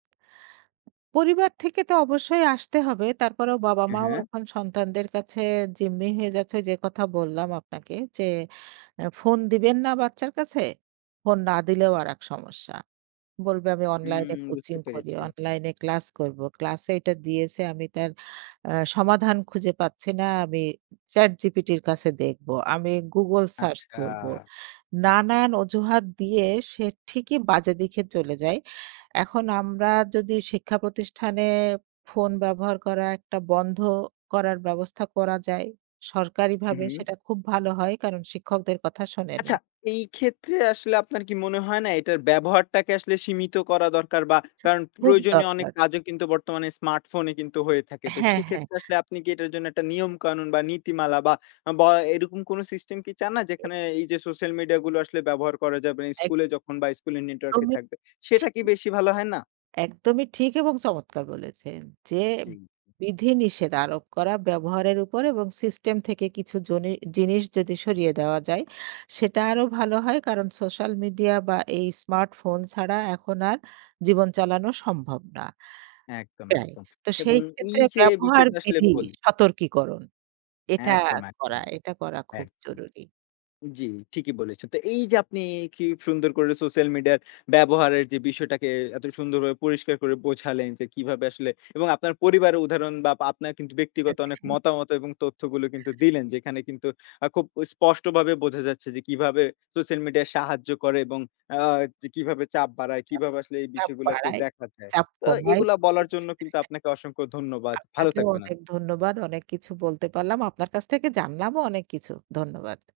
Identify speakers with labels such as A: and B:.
A: পরিবার থেকে তো অবশ্যই আসতে হবে। তারপরেও
B: অ্যা
A: বাবা-মাও
B: হ্যাঁ।
A: এখন সন্তানদের কাছে জিম্মি হয়ে যাচ্ছে। ঐ যে কথা বললাম আপনাকে যে, আ ফোন দিবেন না বাচ্চার কাছে। ফোন না দিলেও আরেক সমস্যা। বলবে আমি
B: হুম,
A: অনলাইনে
B: বুঝতে
A: কোচিং করি,
B: পেরেছি।
A: অনলাইনে ক্লাস করব। ক্লাসে এটা দিয়েছে আমি তার আ সমাধান খুঁজে পাচ্ছি না। আমি চ্যাট জিপিটির কাছে দেখব। আমি গুগল সার্চ করব।
B: আচ্ছা!
A: নানান অজুহাত দিয়ে সে ঠিকই বাজে দিকে চলে যায়। এখন আমরা যদি শিক্ষা প্রতিষ্ঠানে ফোন ব্যবহার করা একটা বন্ধ করার ব্যবস্থা করা যায়
B: হূ,
A: সরকারিভাবে
B: হূ।
A: সেটা খুব ভালো হয়। কারণ, শিক্ষকদের কথা শোনে না।
B: আচ্ছা, এই ক্ষেত্রে আসলে আপনার কি মনে হয় না এটার ব্যবহারটাকে আসলে সীমিত করা দরকার। বা কারণ
A: খুব
B: প্রয়োজনীয় অনেক
A: দরকার।
B: কাজও কিন্তু বর্তমানে স্মার্টফোনে কিন্তু হয়ে থাকে। তো
A: হ্যাঁ, হ্যাঁ।
B: সেক্ষেত্রে আসলে আপনি কি এটার জন্য একটা নিয়মকানুন বা নীতিমালা। আ বা এরকম কোনো সিস্টেম কি চান না? যেখানে এই যে সোশ্যাল মিডিয়া গুলো আসলে ব্যবহার করা যাবে না
A: এক
B: স্কুলে যখন, বা স্কুলের নেটওয়ার্কে
A: -দমই,
B: থাকবে। সেটা
A: ঠিক।
B: কি বেশি ভালো হয় না?
A: একদমই ঠিক এবং চমৎকার বলেছেন যে,
B: ঠিক।
A: বিধিনিষেধ আরোপ করা ব্যবহারের উপর। এবং সিস্টেম থেকে কিছু জনি জিনিস যদি সরিয়ে দেওয়া যায় সেটা আরো ভালো হয়। কারণ সোশ্যাল মিডিয়া বা এই স্মার্টফোন ছাড়া এখন আর জীবন চালানো সম্ভব না।
B: একদম,
A: তাই,
B: একদম
A: তো
B: এবং
A: সেই ক্ষেত্রে
B: এই যে
A: ব্যবহার
B: বিষয়টা আসলে
A: বিধি
B: বলি।
A: সতর্কীকরণ। এটা
B: একদম,
A: করা
B: একদম।
A: এটা করা খুব
B: একদম।
A: জরুরি।
B: জ্বী, ঠিকই বলেছেন। তো এই যে আপনি কি সুন্দর করে সোশ্যাল মিডিয়া ব্যবহারের যে বিষয়টাকে এত সুন্দরভাবে পরিষ্কার করে বোঝালেন। যে কিভাবে আসলে এবং আপনার পরিবারের উদাহরণ বা আপ আপনার কিন্তু ব্যক্তিগত অনেক
A: আচ্ছা।
B: মতামত এবং তথ্যগুলো কিন্তু দিলেন। যেখানে কিন্তু খুব স্পষ্টভাবে বোঝা যাচ্ছে যে কিভাবে সোশ্যাল মিডিয়া সাহায্য করে। এবং আ ক কিভাবে চাপ বাড়ায়
A: চাপ,
B: কিভাবে আসলে এই
A: চাপ
B: বিষয়গুলোকে
A: বাড়ায়,
B: দেখা যায়।
A: চাপ
B: তো
A: কমায়
B: এগুলো বলার জন্য কিন্তু
A: [unintelligible]
B: আপনাকে অসংখ্য ধন্যবাদ। ভালো
A: আপনাকেও
B: থাকবেন আপনি।
A: অনেক ধন্যবাদ। অনেক কিছু বলতে পারলাম। আপনার কাছ থেকে জানলামও অনেক কিছু। ধন্যবাদ।